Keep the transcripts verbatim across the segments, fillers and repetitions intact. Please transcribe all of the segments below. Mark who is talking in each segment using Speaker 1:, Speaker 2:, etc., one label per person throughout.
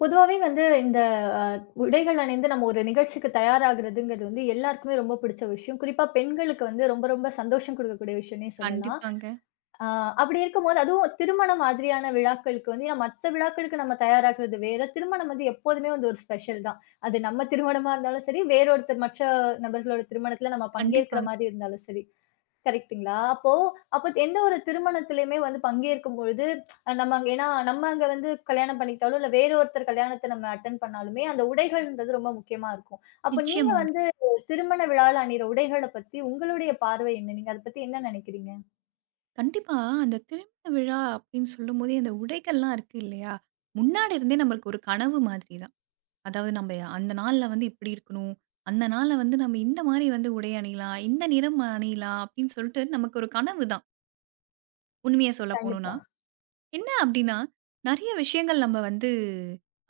Speaker 1: பொதுவாவே வந்து இந்த அ உடைகள் அணிந்து நம்ம ஒரு நிகழ்ச்சிக்கு தயாராகுறதுங்கிறது வந்து எல்லாருக்குமே ரொம்ப பிடிச்ச விஷயம். குறிப்பா பெண்களுக்கு வந்து ரொம்ப ரொம்ப சந்தோஷம் குடுக்கக்கூடிய விஷயம்னே சொல்லலாம்.
Speaker 2: கண்டிப்பாங்க.
Speaker 1: அ அப்படி இருக்கும்போது அதுவும் திருமணம் மாதிரியான விழாக்களுக்கு வந்து ஏன்னா மத்த விழாக்களுக்கு நம்ம தயாராகுறது வேற. திருமணம் வந்து எப்போதுமே வந்து ஒரு ஸ்பெஷல் தான். அது நம்ம திருமணமா இருந்தாலும் சரி, வேறொருத்தர் மற்ற நபர்களோட திருமணத்துல நம்ம பங்கேற்கிற
Speaker 2: கண்டிப்பாங்க.
Speaker 1: மாரி இருந்தாலும் சரி. கரெக்ட்டுங்களா? அப்போ அப்போ எந்த ஒரு திருமணத்திலயுமே வந்து பங்கேற்கும் பொழுது, அஹ் நம்ம அங்க ஏன்னா நம்ம அங்க வந்து கல்யாணம் பண்ணிக்கிட்டாலும், இல்ல வேறு ஒருத்தர் கல்யாணத்த நம்ம அட்டெண்ட் பண்ணாலுமே, அந்த உடைகள்ன்றது ரொம்ப முக்கியமா இருக்கும். அப்ப நீங்க
Speaker 2: நிச்சயமாங்க.
Speaker 1: வந்து திருமண விழால அணியிற உடைகள பத்தி உங்களுடைய பார்வை என்ன? நீங்க அத பத்தி என்ன நினைக்கிறீங்க?
Speaker 2: கண்டிப்பா. அந்த திருமண விழா அப்படின்னு சொல்லும்போதே, அந்த உடைகள்லாம் இருக்கு இல்லையா? முன்னாடி இருந்தே நம்மளுக்கு ஒரு கனவு மாதிரி தான். அதாவது நம்ப அந்த நாள்ல வந்து இப்படி இருக்கணும். அந்த நாள்ல வந்து நம்ம இந்த மாரி வந்து உடை அணியலாம். இந்த நிறம் அணியலாம் அப்படின்னு சொல்லிட்டு நமக்கு ஒரு கனவு தான். உண்மைய சொல்ல போணும்னா.
Speaker 1: கண்டிப்பா.
Speaker 2: என்ன அப்டின்னா, நெறைய விஷயங்கள் நம்ம வந்து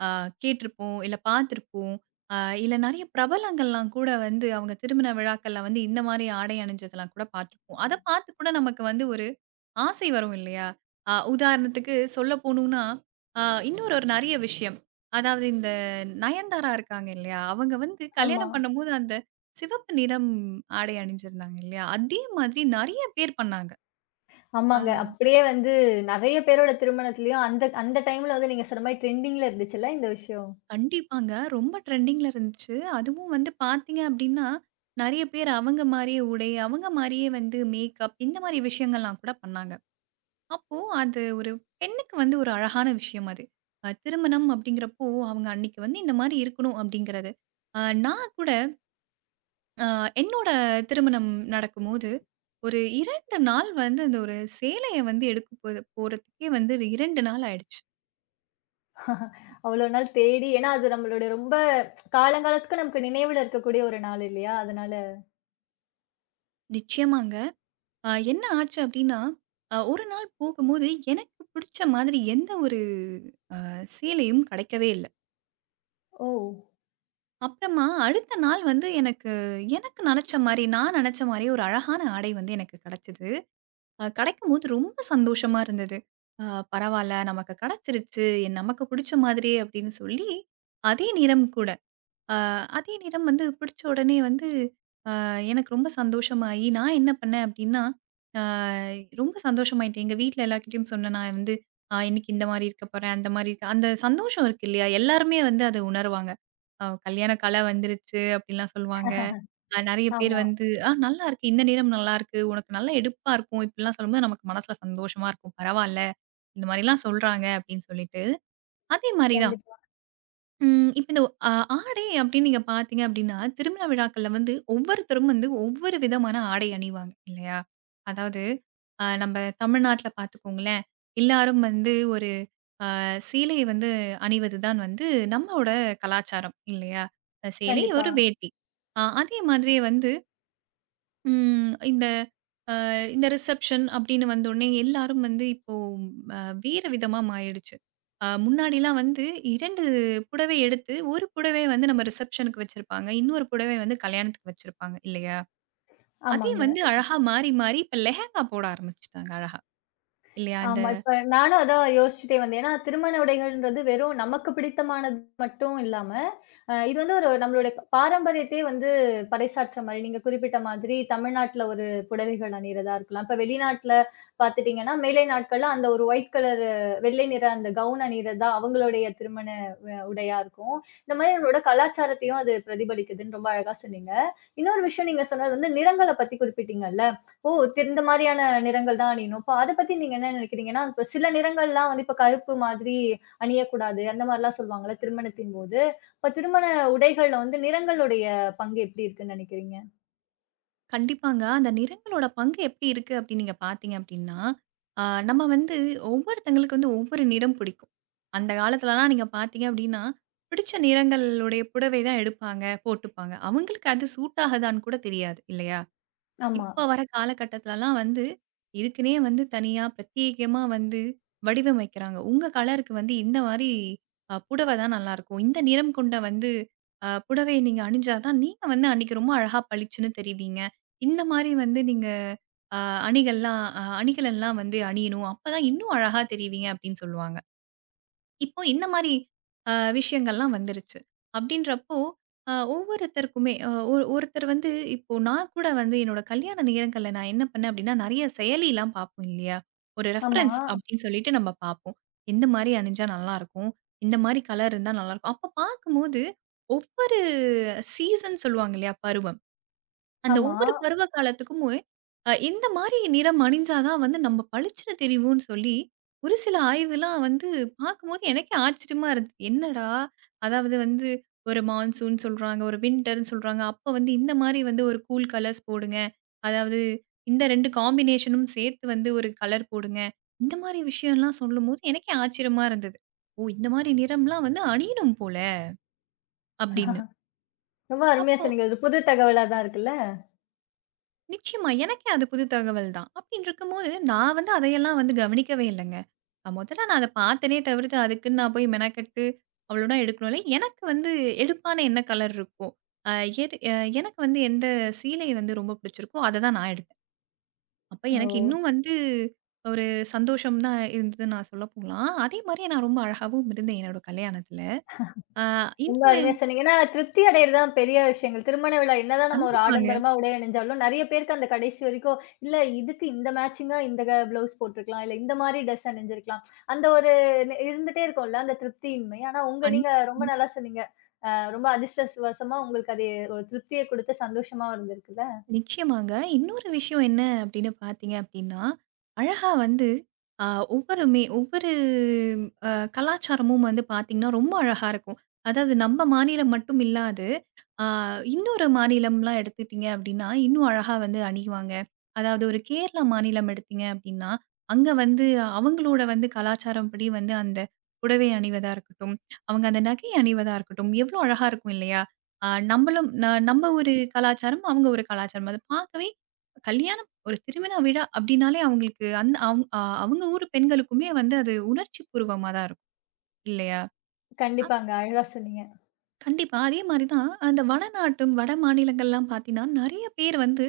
Speaker 2: அ கேட்டிருப்போம், இல்ல பார்த்திருப்போம். அ இல்ல நெறைய பிரபலங்கள்லாம் கூட வந்து அவங்க திருமண விழாக்கள்ல வந்து இந்த மாரி ஆடை அணிஞ்சதெல்லாம் கூட பார்த்துருப்போம். அத பார்த்து கூட நமக்கு வந்து ஒரு ஆசை வரும் இல்லையா? அ உதாரணத்துக்கு சொல்ல போணும்னா, அ இன்னொரு ஒரு நெறைய விஷயம். அதாவது இந்த நயன்தாரா இருக்காங்க இல்லையா? அவங்க வந்து
Speaker 1: ஆமா.
Speaker 2: கல்யாணம் பண்ணும்போது அந்த சிவப்பு நிறம் ஆடை அணிஞ்சிருந்தாங்க இல்லையா? அதே மாதிரி நெறைய பேர் பண்ணாங்க.
Speaker 1: ஆமாங்க.
Speaker 2: அ
Speaker 1: அப்படியே வந்து நெறைய பேரோட திருமணத்திலயும் அந்த அந்த டைம்ல வந்து நீங்க சொன்ன மாரி ட்ரெண்டிங்ல இருந்துச்சுல்ல இந்த விஷயம்.
Speaker 2: கண்டிப்பாங்க. ரொம்ப ட்ரெண்டிங்ல இருந்துச்சு. அதுவும் வந்து பார்த்தீங்க அப்டின்னா, நெறைய பேர் அவங்க மாரியே உடை, அவங்க மாரியே வந்து மேக்கப் இந்த மாரி விஷயங்கள்லாம் கூட பண்ணாங்க. அப்போ அது ஒரு பெண்ணுக்கு வந்து ஒரு அழகான விஷயம் அது. அ திருமணம் அப்டிங்கிறப்போ, அவங்க அன்னைக்கு வந்து இந்த மாரி இருக்கணும் அப்டிங்கிறது. அ நான் கூட அ என்னோட திருமணம் நடக்கும்போது, ஒரு இரண்டு நாள் வந்து அந்த ஒரு சேலைய வந்து எடுக்க போது போறதுக்கே வந்து இரண்டு நாள் ஆயிடுச்சு.
Speaker 1: அவ்வளோ நாள் தேடி ஏன்னா அது நம்மளுடைய ரொம்ப காலங்காலத்துக்கு நமக்கு நினைவுல இருக்கக்கூடிய ஒரு நாள் இல்லையா? அதனால.
Speaker 2: நிச்சயமாங்க. அ என்ன ஆச்சு அப்டின்னா, அ ஒரு நாள் போகும்போது எனக்கு பிடிச்ச மாதிரி எந்த ஒரு அ சேலையும் கிடைக்கவே இல்ல.
Speaker 1: ஓ!
Speaker 2: அப்புறமா அடுத்த நாள் வந்து எனக்கு எனக்கு நெனச்ச மாரி, நான் நெனச்ச மாரி ஒரு அழகான ஆடை வந்து எனக்கு கிடைச்சது. அ கிடைக்கும்போது ரொம்ப சந்தோஷமா இருந்தது. அ பரவால்ல நமக்கு கிடைச்சிருச்சு, என் நமக்கு பிடிச்ச மாதிரியே அப்டின்னு சொல்லி, அதே நிறம் கூட. அ அதே நிறம் வந்து பிடிச்ச உடனே வந்து எனக்கு ரொம்ப சந்தோஷமாயி, நான் என்ன பண்ணேன் அப்டின்னா, அ ரொம்ப சந்தோஷமாயிட்டேன். எங்க வீட்ல எல்லார்கிட்டயும் சொன்னேன். நான் வந்து அ இன்னைக்கு இந்த மாரி இருக்க போறேன். அந்த மாரி இருக்க அந்த சந்தோஷம் இருக்கு இல்லையா? எல்லாருமே வந்து அத உணருவாங்க. அ கல்யாண கல வந்துருச்சு அப்டின்லாம் சொல்லுவாங்க. அ நெறைய பேர்
Speaker 1: ஆமா.
Speaker 2: வந்து, "ஆ நல்லாருக்கு. இந்த நிறம் நல்லாருக்கு. உனக்கு நல்லா எடுப்பா இருக்கும்." இப்டிலாம் சொல்லும்போது நமக்கு மனசுல சந்தோஷமா இருக்கும். பரவால்ல, இந்த மாரிலாம் சொல்றாங்க அப்டின்னு சொல்லிட்டு. அதே மாரி தான்.
Speaker 1: கண்டிப்பா,
Speaker 2: ம். இப்ப இந்த அ ஆடை அப்படின்னு நீங்க பார்த்தீங்க அப்படின்னா, திருமண விழாக்கள்ல வந்து ஒவ்வொருத்தரும் வந்து ஒவ்வொரு விதமான ஆடை அணிவாங்க இல்லையா? அதாவது அ நம்ம தமிழ்நாட்ல பார்த்துக்கோங்களேன், எல்லாரும் வந்து ஒரு சேலை வந்து அணிவது தான் வந்து நம்மோட கலாச்சாரம் இல்லையா? அ, சேலை,
Speaker 1: கண்டிப்பா.
Speaker 2: ஒரு வேட்டி. அ அதே மாதிரியே வந்து ம் இந்த இந்த ரிசப்ஷன் அப்படின்னு வந்தோடனே எல்லாரும் வந்து இப்போ அ, வேற விதமா மாறிடுச்சு. அ, முன்னாடிலாம் வந்து இரண்டு புடவை எடுத்து, ஒரு புடவை வந்து நம்ம ரிசப்ஷனுக்கு வச்சிருப்பாங்க. இன்னொரு புடவை வந்து கல்யாணத்துக்கு வச்சிருப்பாங்க இல்லையா? அதே
Speaker 1: ஆமாங்க.
Speaker 2: வந்து அழகா மாறி, மாறி இப்ப லெஹெங்கா போட ஆரம்பிச்சுட்டாங்க அழகா. இல்லையா? இந்த
Speaker 1: ஆமா. இப்ப நானும் அதான் யோசிச்சுட்டே வந்தேன். ஏன்னா, திருமண உடைகள்ன்றது வெறும் நமக்கு பிடித்தமானது மட்டும் இல்லாம, அ இது வந்து ஒரு நம்மளுடைய பாரம்பரியத்தையே வந்து பறைசாற்ற மாரி, நீங்க குறிப்பிட்ட மாதிரி தமிழ்நாட்டுல ஒரு புடவைகள் அணியிறதா இருக்கலாம். இப்ப வெளிநாட்டுல பார்த்துட்டீங்கன்னா, மேலை நாட்கள்ல அந்த ஒரு ஒயிட் கலர் வெள்ளை நிற அந்த கவுன் அணியிறது தான் அவங்களுடைய திருமண வ உடையா இருக்கும். இந்த மாரி நம்மளோட கலாச்சாரத்தையும் அது பிரதிபலிக்குதுன்னு ரொம்ப அழகா சொன்னீங்க. இன்னொரு விஷயம் நீங்க சொன்னது வந்து நிறங்கள பத்தி குறிப்பிட்டீங்கல்ல. ஓ! தி- இந்த மாதிரியான நிறங்கள் தான் அணியணும். இப்ப அத பத்தி நீங்க என்ன நினைக்கிறீங்கன்னா, இப்ப சில நிறங்கள்லாம் வந்து இப்ப கருப்பு மாதிரி அணியக்கூடாது. அந்த மாரிலாம் சொல்லுவாங்கல்ல திருமணத்தின் போது. இப்ப திருமண உடைகள்ல வந்து நிறங்களுடைய பங்கு எப்படி இருக்குன்னு நினைக்கிறீங்க?
Speaker 2: கண்டிப்பாங்க. அந்த நிறங்களோட பங்கு எப்படி இருக்கு அப்படின்னு நீங்க பார்த்தீங்க அப்படின்னா, ஆ நம்ம வந்து ஒவ்வொருத்தங்களுக்கு வந்து ஒவ்வொரு நிறம் பிடிக்கும். அந்த காலத்துலலாம் நீங்க பார்த்தீங்க அப்படின்னா, பிடிச்ச நிறங்களுடைய புடவை தான் எடுப்பாங்க, போட்டுப்பாங்க. அவங்களுக்கு அது சூட் ஆகுதான்னு கூட தெரியாது இல்லையா?
Speaker 1: ஆமா,
Speaker 2: இப்ப வர காலகட்டத்துலலாம் வந்து, இதுக்குன்னே வந்து தனியா பிரத்யேகமா வந்து வடிவமைக்கிறாங்க. உங்க கலருக்கு வந்து இந்த மாரி அ புடவ தான் நல்லாருக்கும். இந்த நிறம் கொண்ட வந்து அ புடவைய நீங்க அணிஞ்சா தான் நீங்க வந்து அன்னைக்கு ரொம்ப அழகா பளிச்சுன்னு தெரிவீங்க. இந்த மாரி வந்து நீங்க அ அணிகள்லாம் அ அணிகலன்லாம் வந்து அணியணும். அப்பதான் இன்னும் அழகா தெரிவீங்க அப்படின்னு சொல்லுவாங்க. இப்போ இந்த மாரி அ விஷயங்கள்லாம் வந்துருச்சு. அப்படின்றப்போ, அ ஒவ்வொருத்தருக்குமே அ ஒரு ஒருத்தர் வந்து இப்போ நான் கூட வந்து என்னோட கல்யாண நேரங்கள்ல நான் என்ன பண்ணேன் அப்படின்னா, நெறைய செயலிலாம் பார்ப்போம் இல்லையா? ஒரு
Speaker 1: ஆமா,
Speaker 2: ரெஃபரன்ஸ் அப்படின்னு சொல்லிட்டு நம்ம பார்ப்போம். "இந்த மாரி அணிஞ்சா நல்லாயிருக்கும். இந்த மாரி கலர் இருந்தா நல்லாயிருக்கும்." அப்ப பார்க்கும்போது, ஒவ்வொரு சீசன் சொல்லுவாங்க இல்லையா? பருவம். அந்த
Speaker 1: ஆமா.
Speaker 2: ஒவ்வொரு பருவ காலத்துக்குமே அ இந்த மாரி நிறம் அணிஞ்சா தான் வந்து நம்ம பளிச்சுன்னு தெரிவோம்ன்னு சொல்லி, ஒரு சில ஆய்வுலாம் வந்து பார்க்கும்போது எனக்கே ஆச்சரியமா இருந்தது. என்னடா! அதாவது வந்து ஒரு மான்சூன் சொல்றாங்க, ஒரு வின்டர்ன்னு சொல்றாங்க. அப்ப வந்து இந்த மாரி வந்து ஒரு கூல் கலர்ஸ் போடுங்க. அதாவது இந்த ரெண்டு காம்பினேஷனும் சேர்த்து வந்து ஒரு கலர் போடுங்க. இந்த மாரி விஷயம்லாம் சொல்லும்போது எனக்கே ஆச்சரியமா இருந்தது. ஓ! இந்த மாரி நிறம்லாம் வந்து அணியணும் போல அப்படின்னு.
Speaker 1: ரொம்ப அருமையா
Speaker 2: அப்போ
Speaker 1: சொன்னீங்க. ஒரு புது தகவலா தான் இருக்குல்ல.
Speaker 2: நிச்சயமா. எனக்கே அது புது தகவல் தான். அப்டின்னு இருக்கும்போது, நான் வந்து அதையெல்லாம் வந்து கவனிக்கவே இல்லங்க. அ முதல்ல நான் அத பார்த்தேனே தவிர்த்து, அதுக்குன்னு நான் போய் மெனக்கெட்டு அவ்ளோனா எடுக்கணும்ல. எனக்கு வந்து எடுப்பான என்ன கலர் இருக்கும்? அ எது அ எனக்கு வந்து எந்த சீலை வந்து ரொம்ப பிடிச்சிருக்கோ, அத தான் நான் எடுத்தேன். அப்ப
Speaker 1: ஓ!
Speaker 2: எனக்கு இன்னும் வந்து ஒரு சந்தோஷம் தான் இருந்தது நான் சொல்ல போலாம். அதே மாரியே நான் ரொம்ப அழகாவும் இருந்தேன் என்னோட கல்யாணத்துல. அ
Speaker 1: ரொம்ப
Speaker 2: இன்னொன்னு
Speaker 1: அருமையா சொன்னீங்க. ஏன்னா திருப்தி அடையறது தான் பெரிய விஷயங்கள். திருமண விழா என்னதான் நம்ம ஒரு
Speaker 2: கண்டிப்பாங்க.
Speaker 1: ஆடம்பரமா உடை அணிஞ்சாலும், நெறைய பேருக்கு அந்த கடைசி வரைக்கும், இல்ல இதுக்கு இந்த மேட்சிங்கா இந்த க ப்ளவுஸ் போட்டிருக்கலாம். இல்ல இந்த மாரி ட்ரெஸ் அணிஞ்சிருக்கலாம். அந்த ஒரு நெ இருந்துட்டே இருக்கும்ல, அந்த திருப்தியின்மை. ஆனா உங்க
Speaker 2: கண்
Speaker 1: நீங்க ரொம்ப நல்லா சொன்னீங்க. அ ரொம்ப அதிர்ஷ்டவசமா உங்களுக்கு அது ஒரு திருப்திய குடுத்து சந்தோஷமாவும் இருந்திருக்குல்ல.
Speaker 2: நிச்சயமாங்க. இன்னொரு விஷயம் என்ன அப்படின்னு பார்த்தீங்க அப்படின்னா, அழகா வந்து அ ஒவ்வொருமே ஒவ்வொரு அ கலாச்சாரமும் வந்து பார்த்தீங்கன்னா, ரொம்ப அழகா இருக்கும். அதாவது நம்ம மாநிலம் மட்டும் இல்லாது, அ இன்னொரு மாநிலம்லாம் எடுத்துட்டீங்க அப்படின்னா, இன்னும் அழகா வந்து அணிவாங்க. அதாவது ஒரு கேரளா மாநிலம் எடுத்தீங்க அப்படின்னா, அங்க வந்து அவங்களோட வந்து கலாச்சாரம் படி வந்து அந்த புடவை அணிவதா இருக்கட்டும், அவங்க அந்த நகை அணிவதா இருக்கட்டும், எவ்வளோ அழகா இருக்கும் இல்லையா? ஆ நம்மளும் ந நம்ம ஒரு கலாச்சாரம், அவங்க ஒரு கலாச்சாரம். அத பார்க்கவே கல்யாணம் ஒரு திருமண விழா அப்டின்னாலே அவங்களுக்கு அந்த அவ் அ அவங்க ஊர் பெண்களுக்குமே வந்து அது உணர்ச்சிப்பூர்வமா தான் இருக்கும் இல்லையா?
Speaker 1: கண்டிப்பாங்க. அழகா சொன்னீங்க.
Speaker 2: கண்டிப்பா. அதே மாரி தான் அந்த வடநாட்டும், வட மாநிலங்கள்லாம் பார்த்தீங்கன்னா, நெறைய பேர் வந்து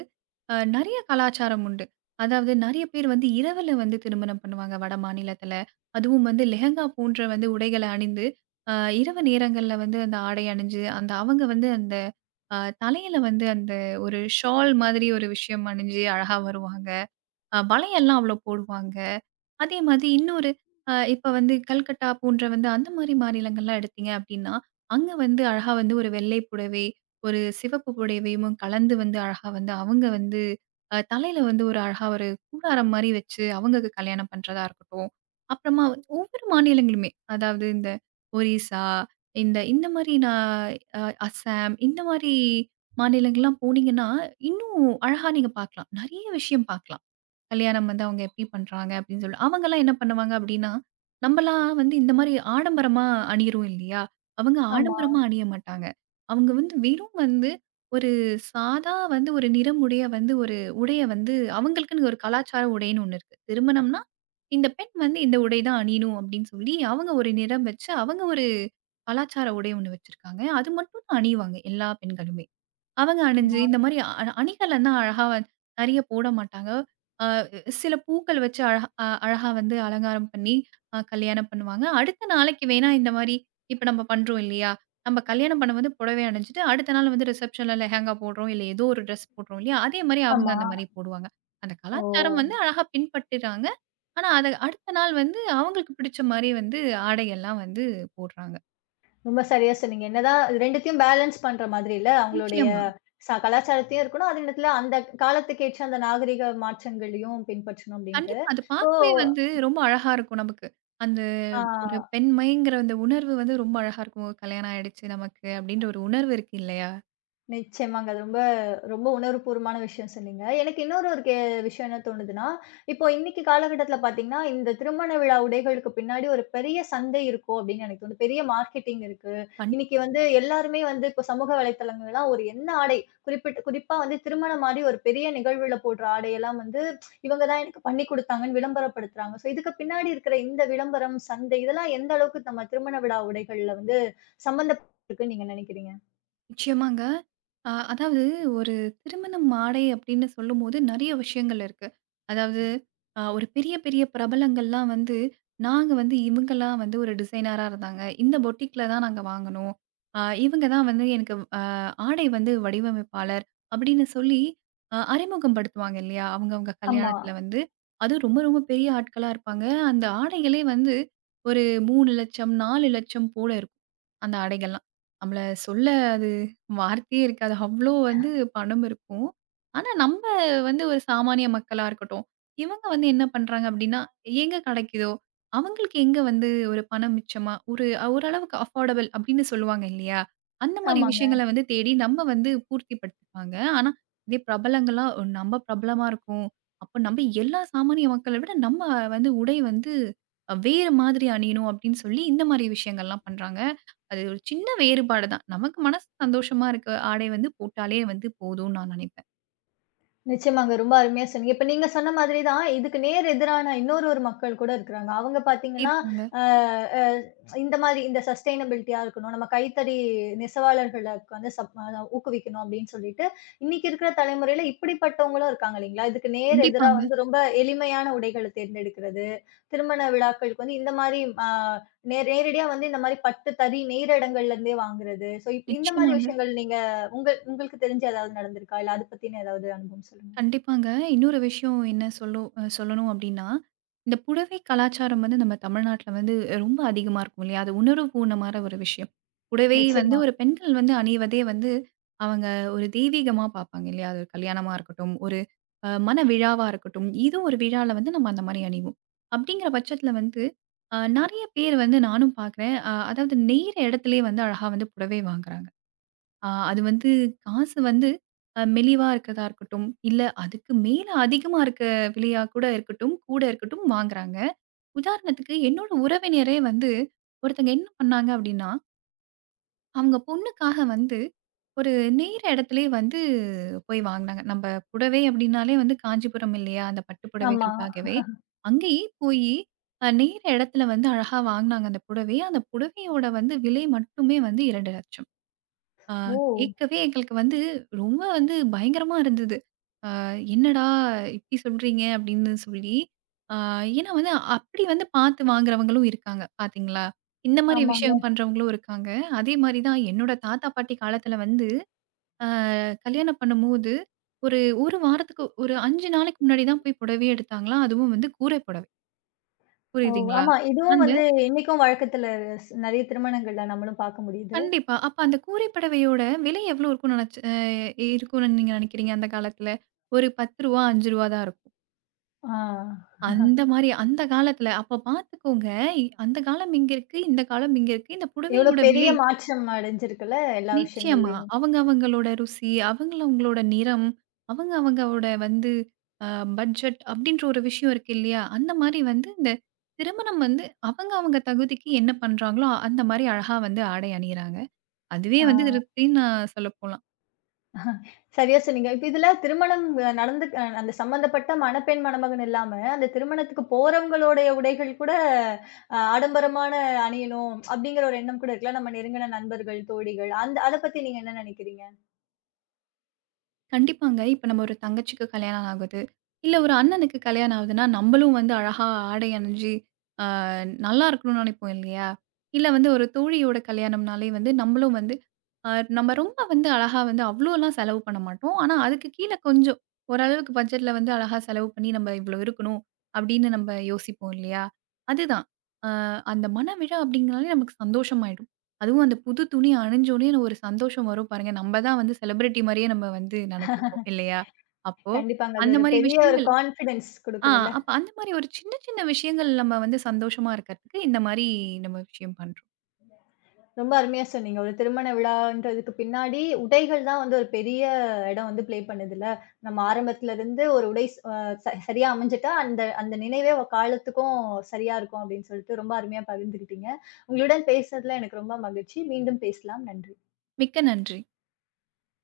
Speaker 2: அ நெறைய கலாச்சாரம் உண்டு. அதாவது நெறைய பேர் வந்து இரவுல வந்து திருமணம் பண்ணுவாங்க வட மாநிலத்தில. அதுவும் வந்து லெஹெங்கா போன்ற வந்து உடைகள அணிந்து, அ இரவு நேரங்கள்ல வந்து அந்த ஆடை அணிஞ்சு, அந்த அவங்க வந்து அந்த அ தலையில வந்து அந்த ஒரு ஷால் மாதிரி ஒரு விஷயம் அணிஞ்சு அழகா வருவாங்க. அ வளையல்லாம் அவ்வளோ போடுவாங்க. அதே மாதிரி இன்னொரு அ இப்ப வந்து கல்கட்டா போன்ற வந்து அந்த மாரி மாநிலங்கள்லாம் எடுத்தீங்க அப்டின்னா, அங்க வந்து அழகா வந்து ஒரு வெள்ளை புடவை, ஒரு சிவப்பு புடவையும் கலந்து வந்து அழகா வந்து அவங்க வந்து அ தலையில வந்து ஒரு அழகா ஒரு கூடாரம் மாரி வச்சு அவங்களுக்கு கல்யாணம் பண்றதா இருக்கட்டும். அப்புறமா வந்து ஒவ்வொரு மாநிலங்களுமே அதாவது இந்த ஒரிசா, இந்த இந்த மாரி நான் அ அசாம் இந்த மாரி மாநிலங்கள்லாம் போனீங்கன்னா, இன்னும் அழகா நீங்க பார்க்கலாம். நெறைய விஷயம் பார்க்கலாம். கல்யாணம் வந்து அவங்க எப்படி பண்றாங்க அப்படின்னு சொல்லி. அவங்கலாம் என்ன பண்ணுவாங்க அப்படின்னா, நம்மலாம் வந்து இந்த மாரி ஆடம்பரமா அணியிறோம் இல்லையா? அவங்க
Speaker 1: ஆமா,
Speaker 2: ஆடம்பரமா அணிய மாட்டாங்க. அவங்க வந்து வெறும் வந்து ஒரு சாதா வந்து ஒரு நிறமுடைய வந்து ஒரு உடைய வந்து அவங்களுக்குன்னு ஒரு கலாச்சார உடைன்னு ஒண்ணு இருக்கு. திருமணம்னா, இந்த பெண் வந்து இந்த உடை தான் அணியணும் அப்படின்னு சொல்லி அவங்க ஒரு நிறம் வச்சு, அவங்க ஒரு கலாச்சார உடை ஒண்ணு வச்சிருக்காங்க. அது மட்டும் தான் அணிவாங்க எல்லா பெண்களுமே. அவங்க அணிஞ்சு
Speaker 1: ஆமா,
Speaker 2: இந்த மாரி அ அணிகலன்லாம் அழகா நெறைய போட மாட்டாங்க. அ சில பூக்கள் வச்சு அழகா அ அழகா வந்து அலங்காரம் பண்ணி அ கல்யாணம் பண்ணுவாங்க. அடுத்த நாளைக்கு வேணா இந்த மாரி இப்ப நம்ம பண்றோம் இல்லையா? நம்ம கல்யாணம் பண்ணும்போது புடவை அணிஞ்சுட்டு, அடுத்த நாள் வந்து ரிசப்ஷன்ல லெஹெங்கா போடுறோம். இல்ல ஏதோ ஒரு ட்ரெஸ் போடுறோம் இல்லையா? அதே மாரி அவங்க
Speaker 1: ஆமா.
Speaker 2: அந்த மாரி போடுவாங்க. அந்த
Speaker 1: ஓ!
Speaker 2: கலாச்சாரம் வந்து அழகா பின்பற்றுறாங்க. ஆனா, அத அடுத்த நாள் வந்து அவங்களுக்கு பிடிச்ச மாரி வந்து ஆடையெல்லாம் வந்து போடுறாங்க.
Speaker 1: ரொம்ப சரியா சொன்னீங்க. என்னதான் ரெண்டத்தையும் பேலன்ஸ் பண்ற மாதிரி இல்ல, அவங்களுடைய
Speaker 2: நிச்சயமா.
Speaker 1: ச கலாச்சாரத்தையும் இருக்கணும். அதே நேரத்துல அந்த காலத்துக்கு ஏற்ற அந்த நாகரீக மாற்றங்களையும் பின்பற்றணும் அப்டின்ட்டு.
Speaker 2: கண்டிப்பா. அது
Speaker 1: இப்போ
Speaker 2: பார்க்கவே வந்து ரொம்ப அழகா இருக்கும் நமக்கு. அந்த
Speaker 1: ஆ.
Speaker 2: ஒரு பெண்மைங்கிற அந்த உணர்வு வந்து ரொம்ப அழகா இருக்கும். கல்யாணம் ஆயிடுச்சு நமக்கு அப்டின்ற ஒரு உணர்வு இருக்கு இல்லையா?
Speaker 1: நிச்சயமாங்க. அது ரொம்ப ரொம்ப உணர்வுபூர்வமான விஷயம் சொன்னீங்க. எனக்கு இன்னொரு ஒரு கே விஷயம் என்ன தோணுதுன்னா, இப்போ இன்னைக்கு காலகட்டத்தில பார்த்தீங்கன்னா, இந்த திருமண விழா உடைகளுக்கு பின்னாடி ஒரு பெரிய சந்தை இருக்கும் அப்படின்னு எனக்கு தோணுது. பெரிய மார்க்கெட்டிங் இருக்கு.
Speaker 2: கண்
Speaker 1: இன்னைக்கு வந்து எல்லாருமே வந்து இப்போ சமூக வலைத்தளங்கள்லாம் ஒரு என்ன ஆடை குறிப்பிட்டு குறிப்பா வந்து திருமணம் மாரி ஒரு பெரிய நிகழ்வுல போடுற ஆடையெல்லாம் வந்து இவங்க தான் எனக்கு பண்ணி குடுத்தாங்கன்னு விளம்பரப்படுத்துறாங்க. ஸோ இதுக்கு பின்னாடி இருக்கிற இந்த விளம்பரம், சந்தை இதெல்லாம் எந்த அளவுக்கு நம்ம திருமண விழா உடைகள்ல வந்து சம்மந்தப்பட்டிருக்குன்னு நீங்க நினைக்கிறீங்க?
Speaker 2: நிச்சயமாங்க. அ அதாவது ஒரு திருமண மாடை அப்படின்னு சொல்லும்போது நெறைய விஷயங்கள் இருக்கு. அதாவது அ ஒரு பெரிய, பெரிய பிரபலங்கள்லாம் வந்து, நாங்க வந்து இவங்கலாம் வந்து ஒரு டிசைனரா இருந்தாங்க. இந்த பொட்டிக்ல தான் நாங்க வாங்குனோம். அ இவங்க தான் வந்து எனக்கு அ ஆடை வந்து வடிவமைப்பாளர் அப்படின்னு சொல்லி அ அறிமுகம் படுத்துவாங்க இல்லையா? அவங்கவங்க
Speaker 1: ஆமா.
Speaker 2: கல்யாணத்துல வந்து. அதுவும் ரொம்ப, ரொம்ப பெரிய ஆட்களா இருப்பாங்க. அந்த ஆடைகளே வந்து ஒரு மூன்று லட்சம் நான்கு லட்சம் போல இருக்கும். அந்த ஆடைகள்லாம். நம்மள சொல்ல அது வார்த்தையே இருக்காது. அவ்ளோ வந்து பணம் இருக்கும். ஆனா, நம்ம வந்து ஒரு சாமானிய மக்களா இருக்கட்டும், இவங்க வந்து என்ன பண்றாங்க அப்டின்னா, எங்க கெடைக்குதோ, அவங்களுக்கு எங்க வந்து ஒரு பணம் மிச்சமா, ஒரு ஓரளவுக்கு அஃபோர்டபிள் அப்டின்னு சொல்லுவாங்க இல்லையா? அந்த மாரி
Speaker 1: ஆமாங்க.
Speaker 2: விஷயங்கள வந்து தேடி நம்ம வந்து பூர்த்தி படுத்திப்பாங்க. ஆனா, இதே பிரபலங்களா ஒரு நம்ம பிரபலமா இருக்கோம். அப்ப நம்ம எல்லா சாமானிய மக்கள விட நம்ம வந்து உடை வந்து வேறு மாதிரி அணியணும் அப்டின்னு சொல்லி இந்த மாரி விஷயங்கள்லாம் பண்றாங்க. அது ஒரு சின்ன வேறுபாடு தான். நமக்கு மனசு சந்தோஷமா இருக்க ஆடை வந்து போட்டாலே வந்து போதும்னு நான் நினைப்பேன்.
Speaker 1: நிச்சயமாங்க. ரொம்ப அருமையா சொன்னீங்க. இப்ப நீங்க சொன்ன மாதிரி தான், இதுக்கு நேர் எதிரான இன்னொரு ஒரு மக்கள் கூட இருக்கிறாங்க. அவங்க
Speaker 2: இப்
Speaker 1: பார்த்தீங்கன்னா,
Speaker 2: கண்டிப்பாங்க.
Speaker 1: அ அ இந்த மாதிரி இந்த சஸ்டெய்னபிலிட்டியா இருக்கணும். நம்ம கைத்தறி நெசவாளர்கள வந்து சப் அ ஊக்குவிக்கணும் அப்படின்னு சொல்லிட்டு, இன்னைக்கு இருக்கிற தலைமுறையில இப்படிப்பட்டவங்களும் இருக்காங்க இல்லைங்களா? இதுக்கு நேர் எதிரா
Speaker 2: கண்டிப்பாங்க.
Speaker 1: வந்து ரொம்ப எளிமையான உடைகள தேர்ந்தெடுக்கிறது, திருமண விழாக்களுக்கு வந்து இந்த மாரி அ நே நேரடியா வந்து இந்த மாரி பட்டு, தறி நெய்ற இடங்கள்ல இருந்தே வாங்குறது. ஸோ, இப் இந்த மாரி
Speaker 2: நிச்சயமாங்க.
Speaker 1: விஷயங்கள் நீங்க உங்க உங்களுக்கு தெரிஞ்சு ஏதாவது நடந்திருக்கா? இல்ல அத பத்தின ஏதாவது அனுபவம் சொல்லுங்க.
Speaker 2: கண்டிப்பாங்க. இன்னொரு விஷயம் என்ன சொல்லும் அ சொல்லணும் அப்டின்னா, இந்த புடவை கலாச்சாரம் வந்து நம்ம தமிழ்நாட்ல வந்து ரொம்ப அதிகமா இருக்கும் இல்லையா? அது உணர்வுபூர்ணமான ஒரு விஷயம். புடவை வந்து
Speaker 1: நிச்சயமா.
Speaker 2: ஒரு பெண்கள் வந்து அணிவதே வந்து அவங்க ஒரு தெய்வீகமா பார்ப்பாங்க இல்லையா? அது ஒரு கல்யாணமா இருக்கட்டும், ஒரு அ மன விழாவா இருக்கட்டும், இது ஒரு விழால வந்து நம்ம அந்த மாரி அணிவோம். அப்டிங்கிற பட்சத்தில வந்து அ நெறைய பேர் வந்து நானும் பார்க்குறேன். அ அதாவது நெய்யிற இடத்திலேயே வந்து அழகா வந்து புடவை வாங்குறாங்க. ஆ அது வந்து காசு வந்து அ மெலிவா இருக்கதா இருக்கட்டும், இல்ல அதுக்கு மேல அதிகமா இருக்க விலையா கூட இருக்கட்டும், கூட இருக்கட்டும் வாங்குறாங்க. உதாரணத்துக்கு என்னோட உறவினரே வந்து ஒருத்தங்க என்ன பண்ணாங்க அப்டின்னா, அவங்க பொண்ணுக்காக வந்து ஒரு நெய்யிற இடத்துலயே வந்து போய் வாங்குனாங்க. நம்ப புடவை அப்டின்னாலே வந்து காஞ்சிபுரம் இல்லையா? அந்த பட்டு
Speaker 1: ஆமா.
Speaker 2: புடவைகளுக்காகவே. அங்கேயே போயி அ நெய்யிற இடத்துல வந்து அழகா வாங்குனாங்க அந்த புடவைய. அந்த புடவையோட வந்து விலை மட்டுமே வந்து இரண்டு லட்சம். ஆ
Speaker 1: ஓ!
Speaker 2: கேட்கவே எங்களுக்கு வந்து ரொம்ப வந்து பயங்கரமா இருந்தது. அ "என்னடா இப்டி சொல்றீங்க?" அப்படின்னு சொல்லி. ஆ ஏன்னா வந்து அப்படி வந்து பார்த்து வாங்குறவங்களும் இருக்காங்க பார்த்தீங்களா? இந்த மாரி
Speaker 1: ஆமாங்க.
Speaker 2: விஷயம் பண்றவங்களும் இருக்காங்க. அதே மாரி தான் என்னோட தாத்தா, பாட்டி காலத்துல வந்து அ கல்யாணம் பண்ணும்போது, ஒரு 1 வாரத்துக்கு ஒரு ஐந்து நாளைக்கு முன்னாடி தான் போய் புடவையே எடுத்தாங்களாம். அதுவும் வந்து கூரை புடவை.
Speaker 1: ஓ!
Speaker 2: புரியுதுங்களா?
Speaker 1: ஆமா. இதுவும்
Speaker 2: அந்த
Speaker 1: வந்து இன்னைக்கும் வழக்கத்துல ஸ் நெறைய திருமணங்கள்ல நம்மளும் பார்க்க முடியுது.
Speaker 2: கண்டிப்பா. அப்ப அந்த கூரை படவையோட விலை எவ்வளோ இருக்கும்னு நெனச்சு அ இருக்கும்னு நீங்க நெனைக்கிறீங்க அந்த காலத்துல? ஒரு ரூ. பத்து ரூ. ஐந்து தான் இருக்கும்.
Speaker 1: ஆ.
Speaker 2: அந்த மாரி அந்த காலத்துல. அப்ப பாத்துக்கோங்க, இ- அந்த காலம் இங்க இருக்கு, இந்த காலம் இங்க இருக்கு. இந்த
Speaker 1: எவ்ளோ
Speaker 2: புடவையோட
Speaker 1: பெரிய
Speaker 2: விலை
Speaker 1: மாற்றம் அடைஞ்சிருக்குல்ல எல்லா
Speaker 2: நிச்சயமா.
Speaker 1: விஷயங்கள்லயுமே.
Speaker 2: அவங்க அவங்களோட ருசி, அவங்க அவங்களோட நிறம், அவங்க அவங்களோட வந்து அ பட்ஜெட் அப்டின்ற ஒரு விஷயம் இருக்கு இல்லையா? அந்த மாரி வந்து இந்த திருமணம் வந்து அவங்க அவங்க தகுதிக்கு என்ன பண்றாங்களோ, அந்த மாரி அழகா வந்து ஆடை அணியிறாங்க. அதுவே
Speaker 1: ஆ.
Speaker 2: வந்து திருப்தின்னு நான் சொல்லப்போலாம்.
Speaker 1: சரியா சொன்னீங்க. இப்ப இதுல திருமணம் அ நடந்து அ அந்த சம்பந்தப்பட்ட மணப்பெண், மணமகன் இல்லாம, அந்த திருமணத்துக்கு போறவங்களுடைய உடைகள் கூட அ ஆடம்பரமான அணியணும், அப்படிங்கிற ஒரு எண்ணம் கூட இருக்குல்ல. நம்ம நெருங்குன நண்பர்கள், தோழிகள் அந்த அத பத்தி நீங்க என்ன நெனைக்கிறீங்க?
Speaker 2: கண்டிப்பாங்க. இப்ப நம்ம ஒரு தங்கச்சிக்கு கல்யாணம் ஆகுது. இல்ல ஒரு அண்ணனுக்கு கல்யாணம் ஆகுதுன்னா, நம்மளும் வந்து அழகா ஆடை அணிஞ்சு, அ நல்லா இருக்கணும்னு நினைப்போம் இல்லையா? இல்ல வந்து ஒரு தோழியோட கல்யாணம்னாலே வந்து நம்மளும் வந்து அ நம்ம ரொம்ப வந்து அழகா வந்து அவ்ளோலாம் செலவு பண்ண மாட்டோம். ஆனா, அதுக்கு கீழ கொஞ்சம் ஓரளவுக்கு பட்ஜெட்ல வந்து அழகா செலவு பண்ணி, நம்ம இவ்ளோ இருக்கணும் அப்படின்னு நம்ம யோசிப்போம் இல்லையா? அதுதான். அந்த மணவிழா அப்படிங்கனாலே நமக்கு சந்தோஷமாயிடும். அதுவும் அந்த புது துணி அணிஞ்ச உடனே ஒரு சந்தோஷம் வரும் பாருங்க. நம்ம தான் வந்து செலிபிரிட்டி மாரியே நம்ம வந்து நெனச்சுப்போம் இல்லையா? அப்போ
Speaker 1: கண்டிப்பாங்க. அது
Speaker 2: அந்த
Speaker 1: ஒரு
Speaker 2: மாரி
Speaker 1: பெரிய ஒரு
Speaker 2: விஷயங்கள்
Speaker 1: கான்ஃபிடன்ஸ்
Speaker 2: ஆ
Speaker 1: குடுக்குதுல்ல.
Speaker 2: அப்ப அந்த மாரி ஒரு சின்ன சின்ன விஷயங்கள் நம்ம வந்து சந்தோஷமா இருக்கறதுக்கு இந்த மாரி நம்ம விஷயம் பண்றோம்.
Speaker 1: ரொம்ப அருமையா சொன்னீங்க. ஒரு திருமண விழான்றதுக்கு பின்னாடி, உடைகள் தான் வந்து ஒரு பெரிய இடம் வந்து ப்ளே பண்ணுதுல்ல. நம்ம ஆரம்பத்துல இருந்து ஒரு உடை ஸ் அ ச சரியா அமைஞ்சுட்டா, அந்த அந்த நினைவே அவ காலத்துக்கும் சரியா இருக்கும் அப்படின்னு சொல்லிட்டு ரொம்ப அருமையா பகிர்ந்துக்கிட்டீங்க. உங்களுடன் பேசுனதுல எனக்கு ரொம்ப மகிழ்ச்சி. மீண்டும் பேசலாம். நன்றி.
Speaker 2: மிக்க நன்றி.